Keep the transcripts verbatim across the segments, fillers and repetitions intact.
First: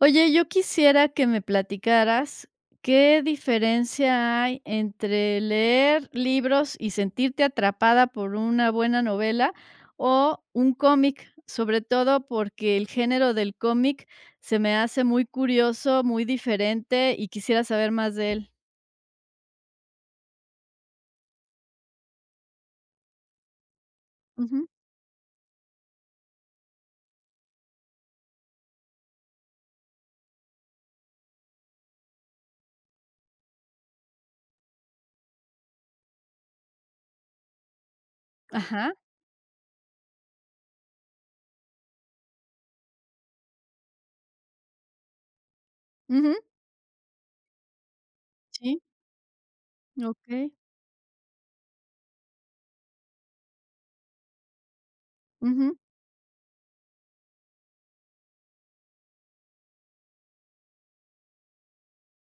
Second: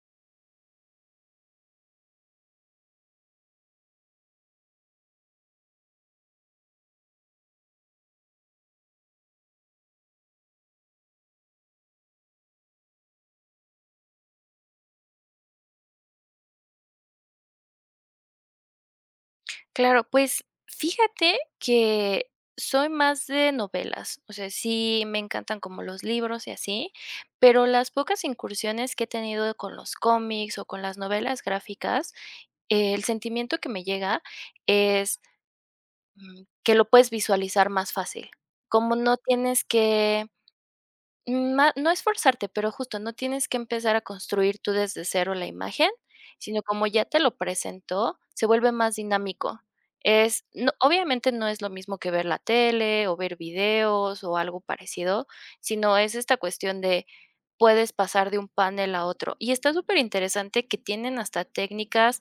Oye, yo quisiera que me platicaras qué diferencia hay entre leer libros y sentirte atrapada por una buena novela o un cómic, sobre todo porque el género del cómic se me hace muy curioso, muy diferente y quisiera saber más de él. Claro, pues fíjate que soy más de novelas, o sea, Ujú. sí me encantan como los libros y así, pero las pocas incursiones que he tenido con los cómics o con las novelas gráficas, eh, el sentimiento que me llega es, mm, que lo puedes visualizar más fácil. Ajá. Como no tienes que Mm, ma no es forzarte, pero justo no tienes que empezar a construir tú desde cero la imagen, Ujú. sino como ya te lo presentó, se vuelve Sí, más dinámico. Es okey. no, obviamente no es lo mismo que ver la tele o ver videos o algo parecido, Ujú, sino es esta cuestión de puedes pasar de un panel a otro. Y está súper interesante que tienen hasta técnicas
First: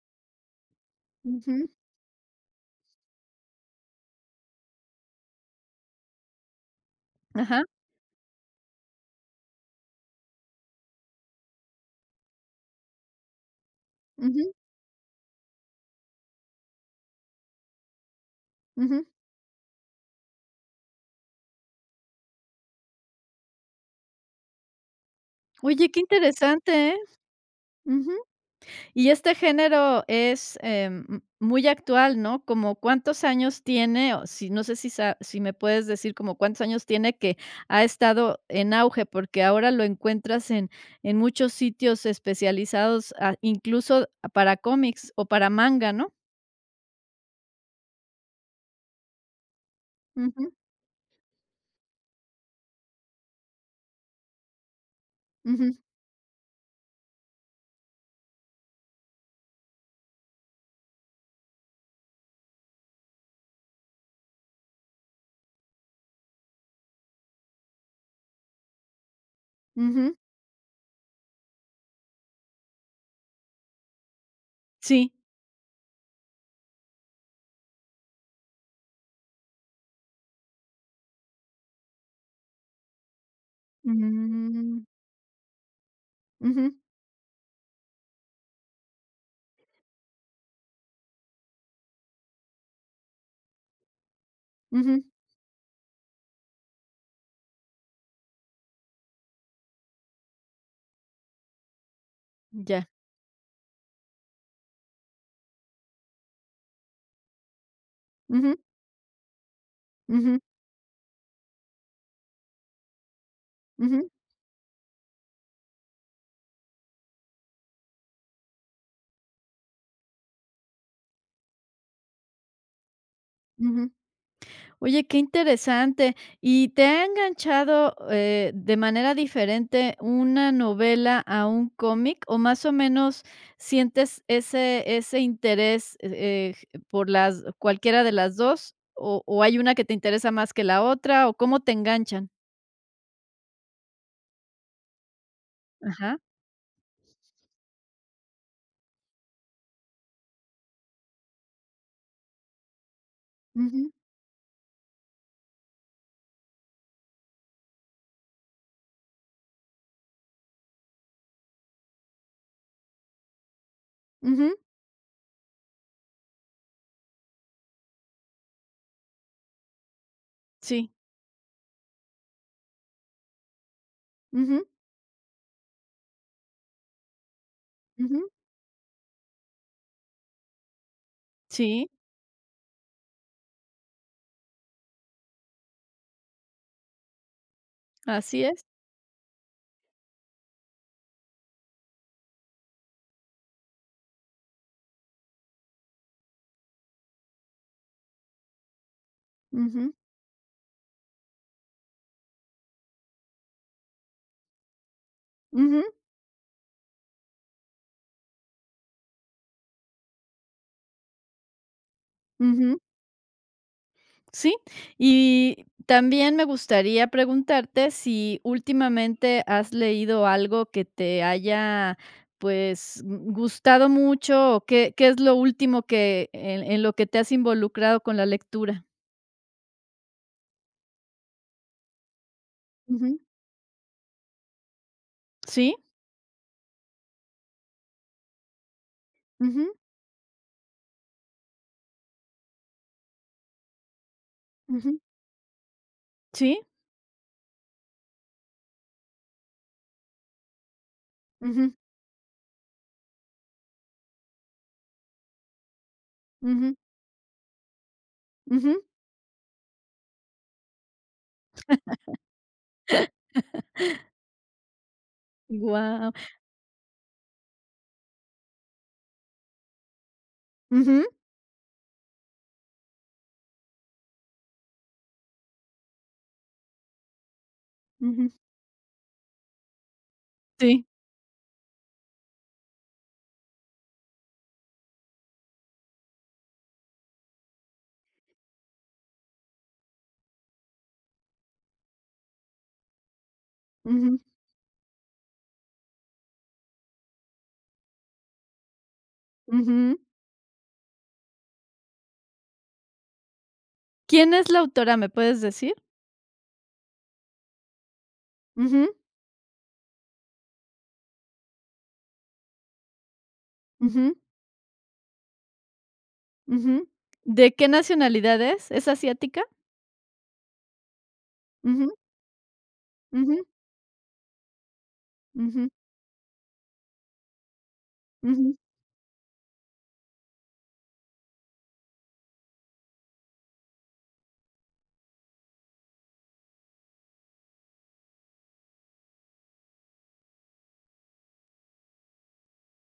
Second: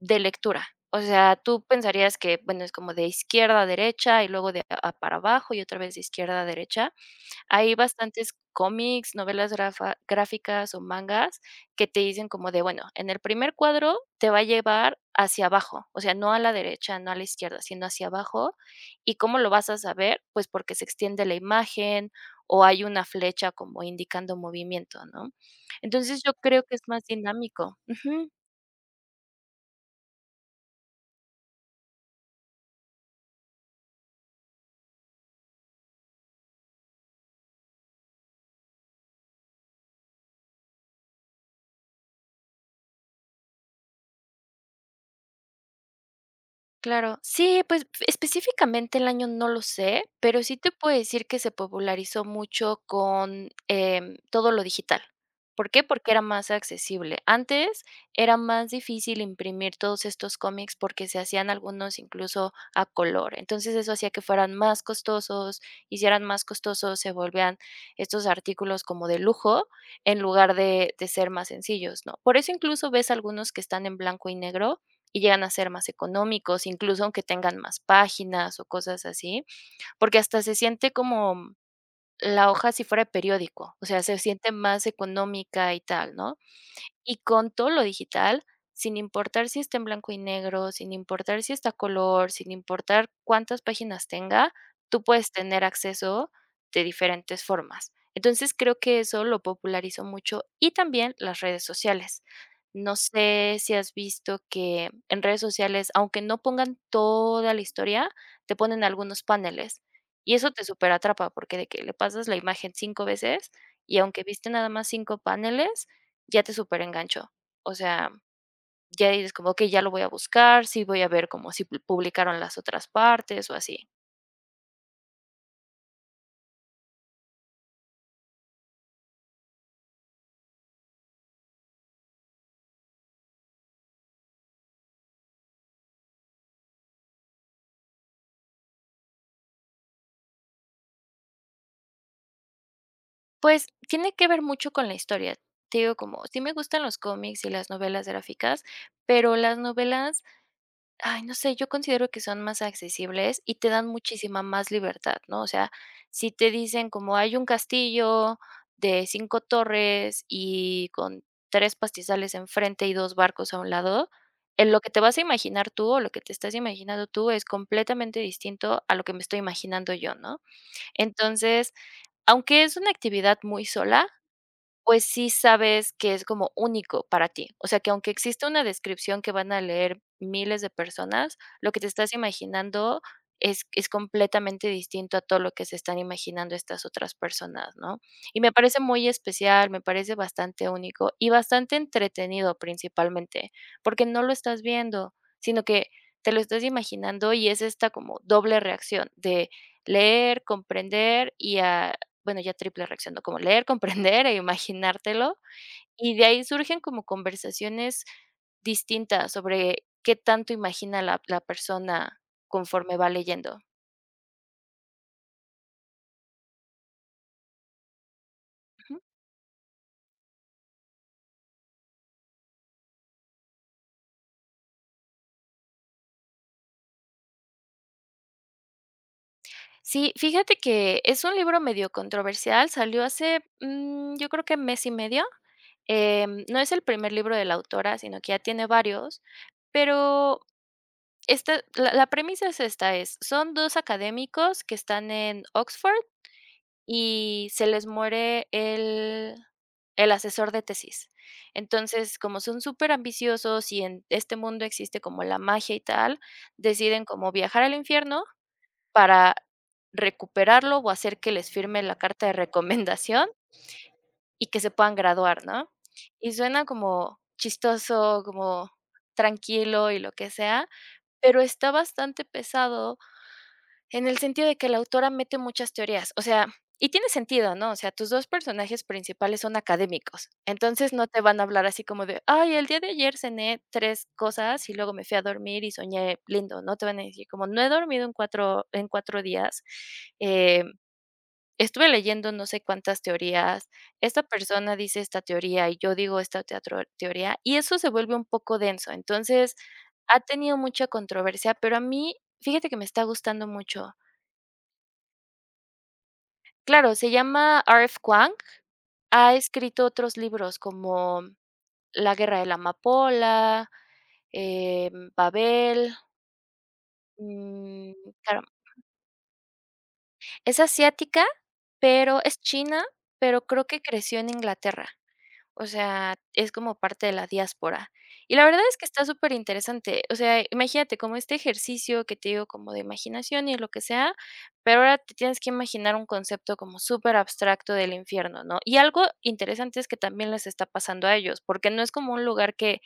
de lectura. O sea, tú ujú. pensarías que, bueno, es como de izquierda a derecha y luego de a para abajo y otra vez de izquierda a derecha, Ajá. hay bastantes cómics, novelas grafa- gráficas o mangas que te dicen como de, bueno, en el primer cuadro te va a Ujú, llevar hacia abajo, o sea, no a la derecha, no a la izquierda, sino hacia abajo. ujú. ¿Y cómo lo vas a saber? Pues porque se extiende la imagen o hay una flecha como indicando movimiento, ¿no? Oye, qué Entonces yo creo que es interesante, ¿eh? más dinámico. Ujú. Ujú. Y este género es, em, m muy actual, ¿no? Como, ¿cuántos años tiene? O si no sé si sa si me puedes decir como cuántos años tiene que ha estado en auge, porque ahora lo encuentras en en muchos sitios especializados, ah, incluso para cómics o para manga, ¿no? Claro. Sí, pues, específicamente el año no lo sé, pero Ujú, sí te puedo decir que se popularizó mucho con, em, todo lo digital. ujú, ¿Por qué? Porque era más accesible. Antes era más difícil imprimir todos estos cómics porque se hacían algunos incluso a color. Entonces, eso hacía que fueran más costosos, hicieran más costosos, se volvían estos artículos como de lujo, ujú. en lugar de de ser más sencillos, ¿no? Por eso incluso ves algunos que están en blanco y negro, Sí. y llegan a ser más económicos, incluso aunque tengan más páginas o cosas así, porque hasta se siente como mm, la hoja si fuera de periódico, o sea, se siente Mm. más económica y tal, ¿no? Ujú, Y con todo lo digital, sin importar si está en blanco y negro, sin importar si está a color, sin importar cuántas páginas tenga, tú ujú. puedes tener acceso de diferentes formas. Entonces, creo que eso lo popularizó mucho y también las redes sociales. Ya. No sé si has visto que en redes sociales, aunque no pongan toda la historia, te Ujú, ponen algunos paneles y ujú, eso te superatrapa porque de que le pasas la imagen cinco veces y ujú, aunque viste nada más cinco paneles, ya te superenganchó. O sea, ya dices como, okey, ya lo voy a buscar, sí voy a ver como si pu publicaron las otras partes o así. ujú. Oye, qué interesante. ¿Y te ha enganchado, eh, de manera diferente una novela a un cómic, o más o menos sientes ese ese interés, eh, eh, por las cualquiera de las dos o o hay una que te interesa más que la otra, o cómo te enganchan? Pues, tiene que ver mucho con la historia. Te digo, Ajá. como sí me gustan los cómics y las novelas gráficas, pero las novelas ay, no sé, yo considero que son más accesibles y te dan Ujú, muchísima más libertad, ¿no? O sea, si te dicen como hay un castillo de cinco torres y con tres pastizales enfrente y dos barcos a un lado, ujú, en lo que te vas a imaginar tú o lo que te estás imaginando tú es completamente distinto a lo que me estoy imaginando yo, ¿no? sí. Entonces, aunque es una actividad muy sola, Ujú, pues sí sabes que es como único para ti. O sea, que aunque ujú, existe una descripción que van a leer miles de personas, lo que te sí, estás imaginando es es completamente distinto a todo lo que se están imaginando estas otras personas, ¿no? Y así me es. parece muy especial, me parece bastante único y bastante entretenido principalmente, porque no lo estás viendo, sino que te lo estás imaginando y es esta como doble reacción de Ujú, leer, comprender y a bueno, ya triple reacción, ¿no? Como leer, comprender e imaginártelo. ujú, Y de ahí surgen como conversaciones distintas sobre qué tanto imagina la la persona ujú. conforme va leyendo. Sí, y también me gustaría preguntarte si Ujú. últimamente has leído algo que te haya, pues, gu- gustado mucho o qué, qué es lo último que en, en lo que te has involucrado con la lectura. Sí, fíjate que es un libro medio controversial, salió Ujú, hace, mm, yo creo que mes y medio. Sí, Em, no es el primer libro de la autora, sino que ya tiene varios, ujú, pero esta la la premisa es esta, es son dos académicos que ujú, están en Oxford sí, y se les muere el el asesor de tesis. ujú, Entonces, como son súper ambiciosos y en este mundo existe como la magia y tal, ujú, deciden como viajar al infierno ujú, para recuperarlo o hacer que les firme la carta de recomendación y que se puedan graduar, ¿no? guau, Y suena como chistoso, como tranquilo y lo que sea, ujú, pero está bastante pesado en el sentido de que la autora mete muchas teorías, o sea, y tiene sentido, ¿no? O sea, tus dos ujú, personajes principales son académicos, sí, entonces no te van a hablar así como de: "Ay, el día de ayer cené tres cosas y luego me fui a dormir y soñé lindo", ¿no? Te van a decir como: "No he dormido en cuatro en cuatro días, eh, estuve leyendo no sé cuántas teorías, ujú, esta persona dice esta teoría y yo digo esta teatro teoría", y eso se vuelve un poco denso. Entonces, ujú. ha tenido mucha controversia, pero a mí, fíjate que me está gustando mucho. ¿Quién es la autora? ¿Me puedes decir? Claro, se llama R F. Kuang. Ujú, Ha escrito otros libros como La guerra de la amapola, ujú, em, Babel, ujú. ¿De qué mm, nacionalidad claro, es? ¿Es asiática? es asiática, pero es china, Ujú, pero creo que creció en Inglaterra. O ujú, sea, es como parte de la diáspora. Y la ujú, verdad es que está súper interesante. O sea, imagínate como este ejercicio que te digo como de imaginación y lo que sea, pero ahora te tienes que imaginar un concepto como súper abstracto del infierno, ¿no? Y algo interesante es que también les está pasando a ellos, porque no es como un lugar que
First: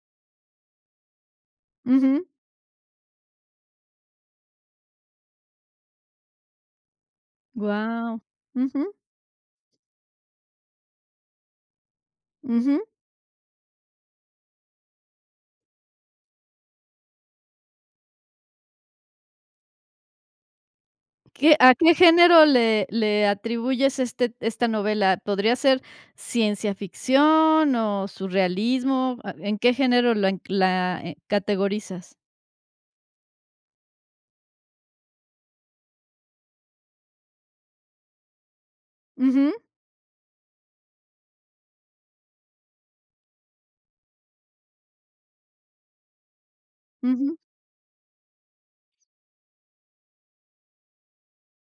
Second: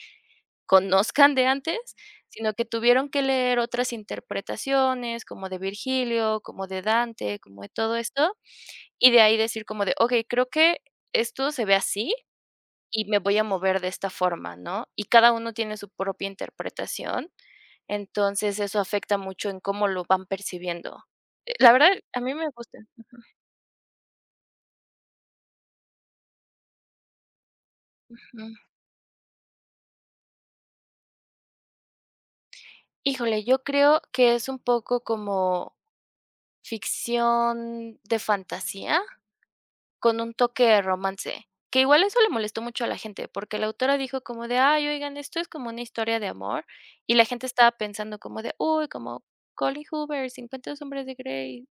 conozcan de antes, ujú. sino que tuvieron que leer otras interpretaciones, como de Virgilio, como de Dante, como de todo Guau. esto, Ujú, y de ahí decir como de, okey, creo que esto se ve así ujú. y me voy a mover de esta forma, ¿no? Y cada uno tiene su propia interpretación, entonces eso afecta mucho en cómo lo van percibiendo. Eh, ¿Qué la a verdad, qué a mí género me gusta. le le atribuyes este esta novela? ¿Podría ser ciencia ficción o Ujú. surrealismo? Ah, ¿en qué género la enc la, eh, categorizas? Híjole, yo creo que es un poco como ficción de fantasía Ujú, con un toque de romance, que igual eso le molestó mucho a la gente, porque la autora dijo como de: "Ay, oigan, esto es como una historia de amor", y la ujú, gente estaba pensando como de: "Uy, como Colin Hoover, cincuenta sombras de Grey".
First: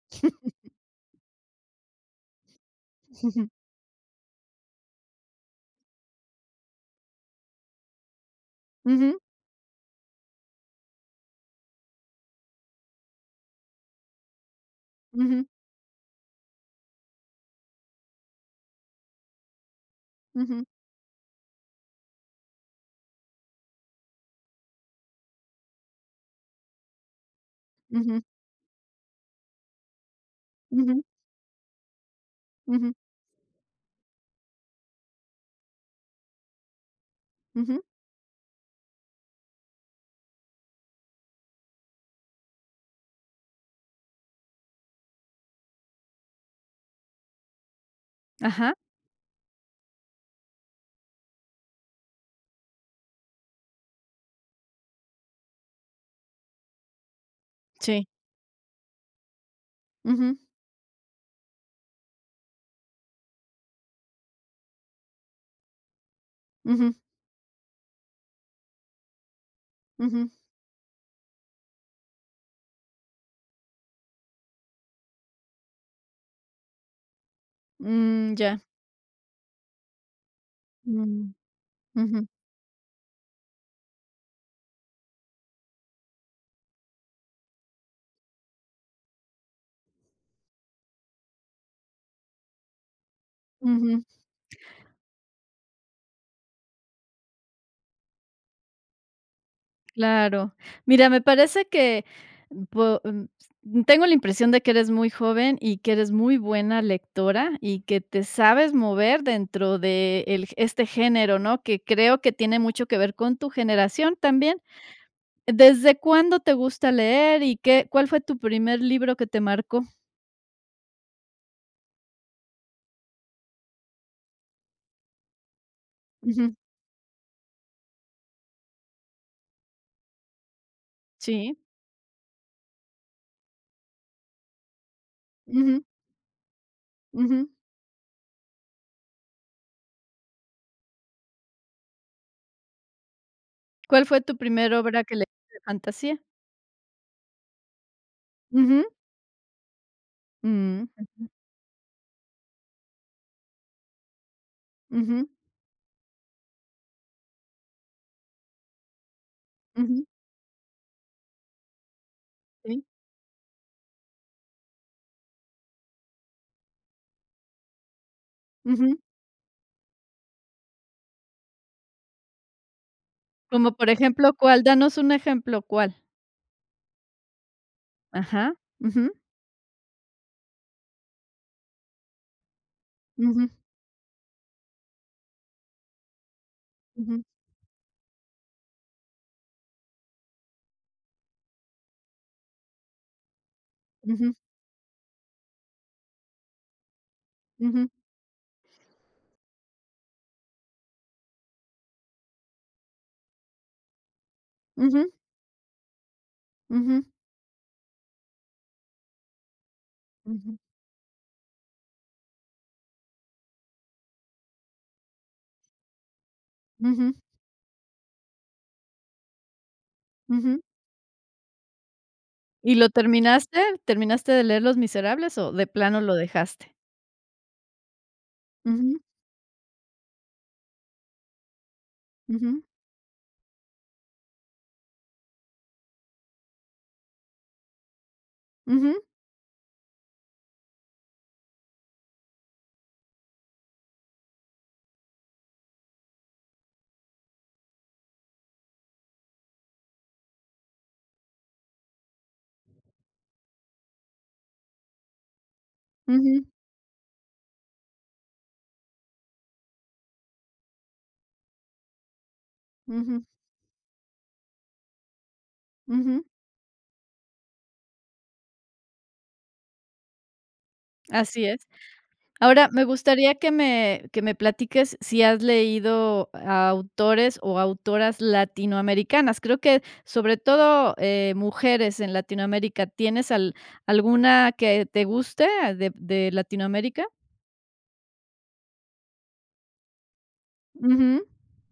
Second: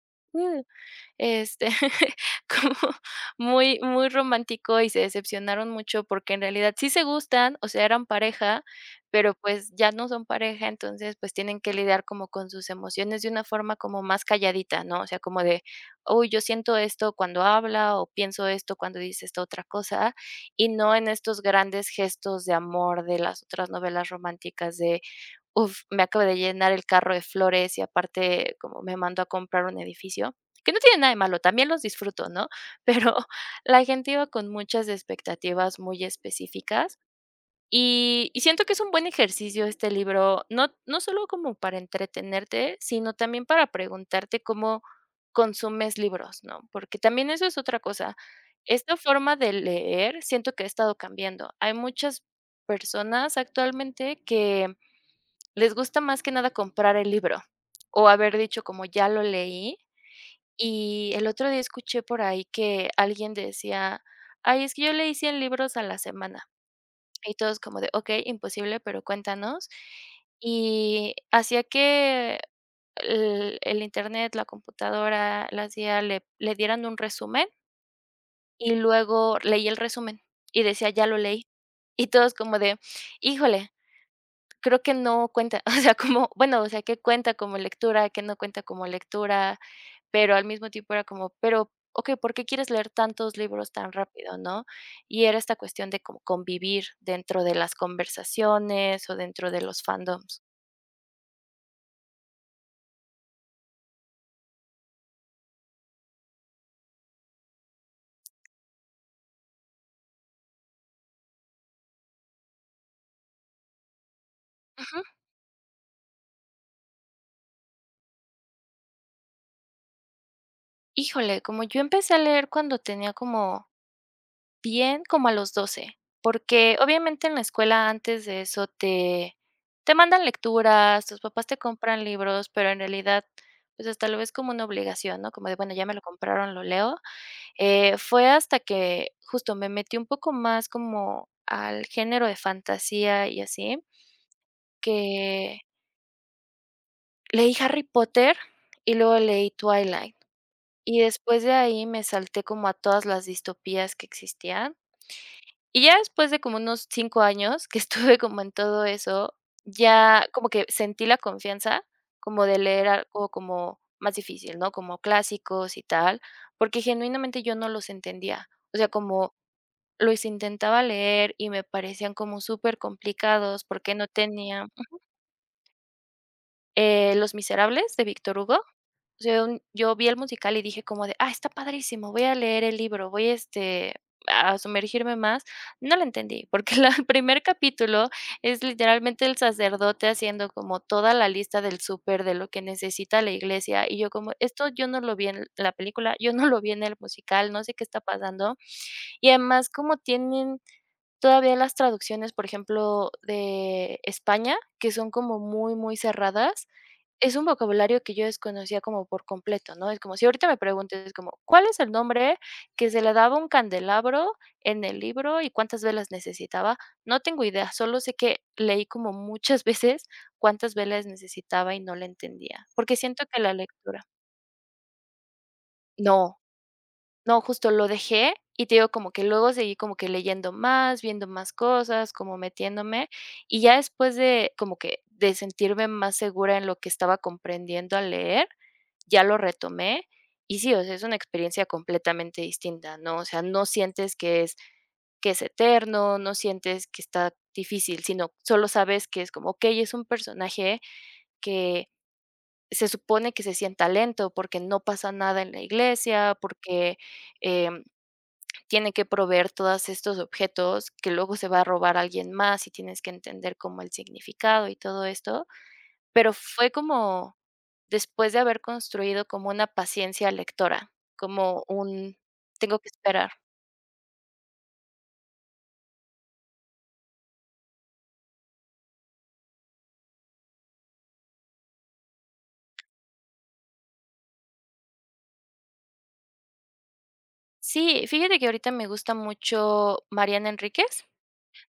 Este, como ujú, muy, muy romántico y se decepcionaron mucho porque en realidad sí se gustan, o sea, eran pareja, ujú, pero pues ya no son pareja, entonces pues tienen que lidiar como con sus emociones de una forma como más calladita, ¿no? O sea, como ujú, de, uy, yo siento esto cuando habla o pienso esto cuando dice esta otra cosa ujú, y no en estos grandes gestos de amor de las otras novelas románticas de uf, me acabo de llenar el carro de flores y ujú, aparte como me mandó a comprar un edificio, que no tiene ujú, nada de malo, también los disfruto, ¿no? ujú, Pero la gente iba con muchas expectativas muy específicas ujú. y, y siento que es un buen ejercicio este libro, no, no solo como para entretenerte, sino también para preguntarte cómo consumes libros, ¿no? Porque también eso es otra cosa. Ajá, Esta forma de leer siento que ha estado cambiando. Hay muchas personas actualmente que les gusta más que nada comprar el libro, o sí. haber dicho como: "Ya lo leí". Ujú, Y el otro día escuché por ahí que alguien decía: "Ay, es que yo leí cien libros a la semana". ujú, Y todos como de: ok imposible, pero cuéntanos". ujú. Y hacía que el el Internet, la computadora, la I A le le dieran un resumen, Mm, ya. y luego leí el resumen, y decía: "Ya lo Mm, leí". Y ujú, todos como de: "Híjole, creo que no cuenta, o sea, como, bueno, o sea, que cuenta como lectura, que no cuenta como lectura, pero al mismo tiempo era como, pero, okey, ¿por qué quieres leer tantos libros tan ujú. rápido, no? Y era esta cuestión de como convivir dentro de las conversaciones o dentro de los fandoms. Claro. Mira, me parece que po mm, tengo la impresión de que eres muy joven y que eres muy buena lectora y que te sabes mover dentro de el este género, ¿no? Que creo que tiene mucho que ver con tu generación también. Ujú. ¿Desde cuándo te gusta leer y qué cuál fue tu primer libro que te marcó? Híjole, como yo empecé a leer cuando tenía como bien, como a los doce, Ujú. porque obviamente en la escuela antes de eso te te mandan lecturas, tus papás te Sí. compran libros, pero en realidad, pues, hasta lo ves como una obligación, ¿no? Como de, bueno, Ujú, ya me lo compraron, lo leo. ujú. Eh, fue hasta que justo me metí un poco más como al género de fantasía y así, ¿Cuál fue tu primera obra que leíste de que fantasía? leí Harry Potter Ujú. y luego leí Twilight, Mm. y Ujú, después de ahí me salté como a todas las distopías que existían. ujú, Y ya después de como unos cinco años que estuve como en todo eso, ujú. ya como que sentí la confianza como de Sí. leer algo como más difícil, ¿no? Como clásicos y tal, porque genuinamente yo no los entendía. O sea, Ujú. como los intentaba leer y me parecían como súper complicados Como por porque no ejemplo, ¿cuál? tenía, Danos un ejemplo, ¿cuál? eh, Los miserables de Víctor Ajá. Hugo. O Ujú, sea, un yo vi el musical y dije como de: "Ah, está padrísimo, voy a leer el libro, voy, ujú, este, a sumergirme más". No lo entendí, porque la el ujú, primer capítulo es literalmente el sacerdote haciendo como toda la lista del súper, de lo que necesita la iglesia, y yo como: ujú, "Esto yo no lo vi en la película, yo no lo vi en el musical, no sé qué ujú, está pasando". Y además, como tienen todavía las traducciones, por ejemplo, de España, que son ujú, como muy, muy cerradas, ujú, es un vocabulario que yo desconocía como por completo, ¿no? Es como si ahorita me ujú, preguntes como: "¿Cuál es el nombre que se le daba a un candelabro en el libro y cuántas velas necesitaba?". ujú, No tengo idea, solo sé que leí como muchas veces ujú. cuántas velas necesitaba y no la entendía, ¿Y lo porque siento que la terminaste? lectura ¿Terminaste de leer Los Miserables o de plano lo no. dejaste? No, justo lo dejé y te digo Ujú, como que luego seguí como que leyendo más, viendo más cosas, como ujú, metiéndome, y ya después de como que de sentirme más segura en lo que estaba comprendiendo al leer, ujú, ya lo retomé y sí, o sea, es una experiencia completamente distinta, ¿no? O sea, no sientes que es que es eterno, no sientes que está difícil, sino solo sabes que es como, okey, es un personaje que se supone que se sienta lento porque no pasa nada en la iglesia, ujú, porque, eh tiene que proveer todos estos objetos que luego se va a robar alguien más y tienes que ujú, entender como el significado y todo esto, ujú. pero fue como después de haber construido como una paciencia lectora, Así como es. un Ahora, tengo me que esperar. gustaría que me que me platiques si has leído a autores o autoras latinoamericanas. Creo que, sobre todo, eh, mujeres en Latinoamérica, ¿tienes al alguna que te guste de de Latinoamérica? Sí, fíjate que ahorita me gusta mucho Mariana Enríquez, Ujú,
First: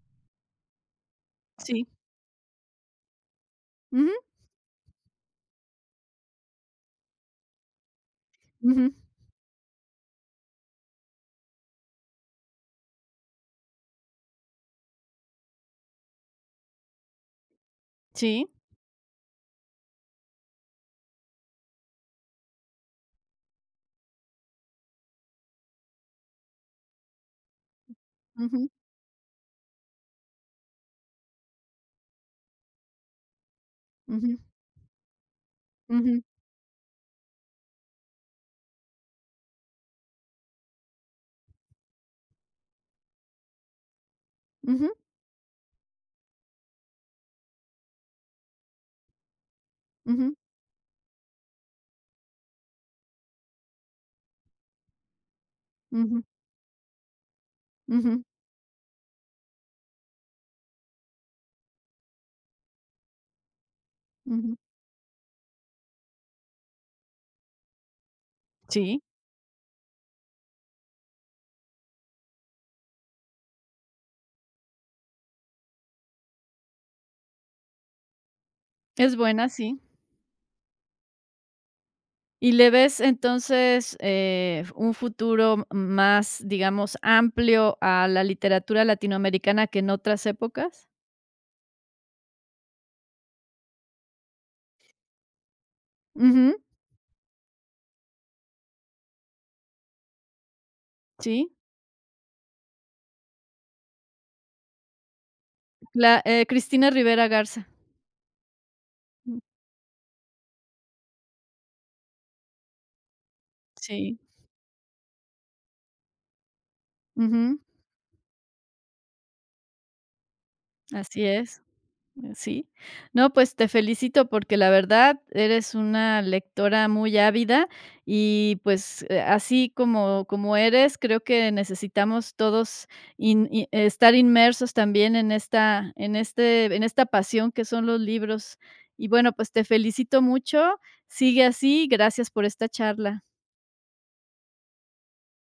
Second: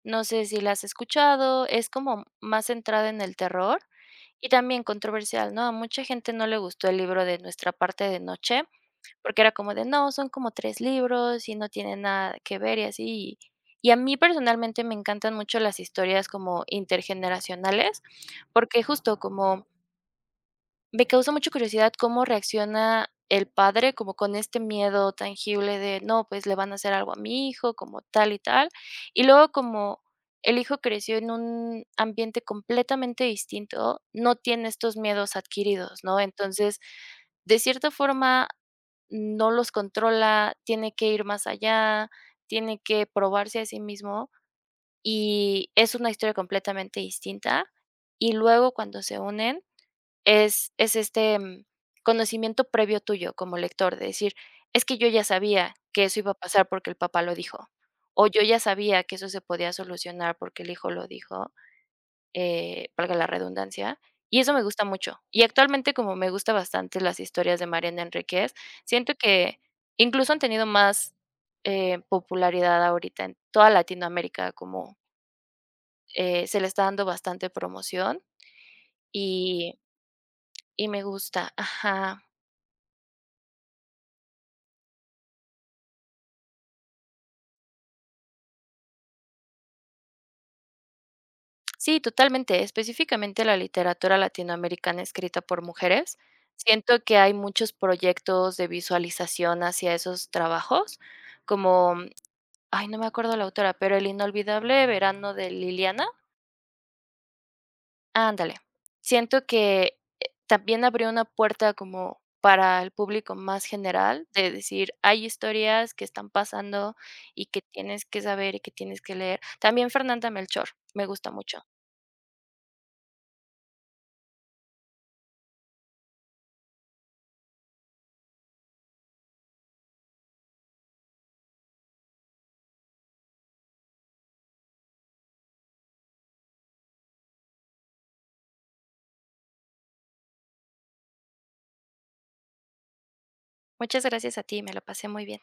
no sé si la has escuchado, sí. es como más centrada en el terror Ujú, y también controversial, ¿no? A mucha gente no le gustó el libro de Nuestra parte de noche, ujú, porque era como de: "No, son como tres libros y no tienen nada que ver", y así. Y a mí personalmente me encantan mucho las historias como intergeneracionales, sí. porque justo como me causa mucha curiosidad cómo reacciona el padre, como con este miedo tangible de, no, pues le van a hacer algo a mi hijo, como tal y tal. Ujú, Y luego como el hijo creció en un ambiente completamente distinto, no ujú, tiene estos miedos adquiridos, ¿no? ujú, Entonces, de cierta forma, no los controla, tiene que ir más allá, tiene que probarse a sí mismo ujú, y es una historia completamente distinta. Y luego cuando se unen, ujú, es es este, mm, conocimiento previo tuyo como lector, de decir: "Es que yo ya sabía que eso ujú, iba a pasar porque el papá lo dijo", ujú, o "Yo ya sabía que eso se podía solucionar porque el hijo lo dijo", eh, valga la redundancia, y eso ujú. me gusta mucho. Y actualmente, como me gusta bastante las historias de Mariana Enríquez, Sí, siento que incluso han tenido más, eh, popularidad ahorita en toda Latinoamérica, como, eh, se le está dando bastante promoción es buena, y sí. y me gusta. Ajá. ¿Y le ves entonces, eh, un futuro más, digamos, amplio a la literatura latinoamericana que en otras épocas? Sí, totalmente. Específicamente la literatura latinoamericana escrita por mujeres. Ujú, Siento que hay muchos proyectos de visualización hacia esos trabajos, sí, como, mm, ay, no me acuerdo la autora, pero El inolvidable verano de Liliana. la, eh, Cristina Rivera Garza, Ándale. mm, Siento que eh, también abrió una puerta como para el público más sí, general, de decir, hay historias que están pasando y ujú, que tienes que saber y que tienes que leer. También Fernanda Melchor, me así gusta es. mucho. Sí. No, pues te felicito porque la verdad eres una lectora muy ávida y pues eh, así como, como eres, creo que necesitamos todos in- i- estar inmersos también en esta, en este, en esta pasión que son los libros. Y bueno, pues te felicito mucho. Sigue así. Gracias por esta charla. Muchas gracias a ti, me la pasé muy bien.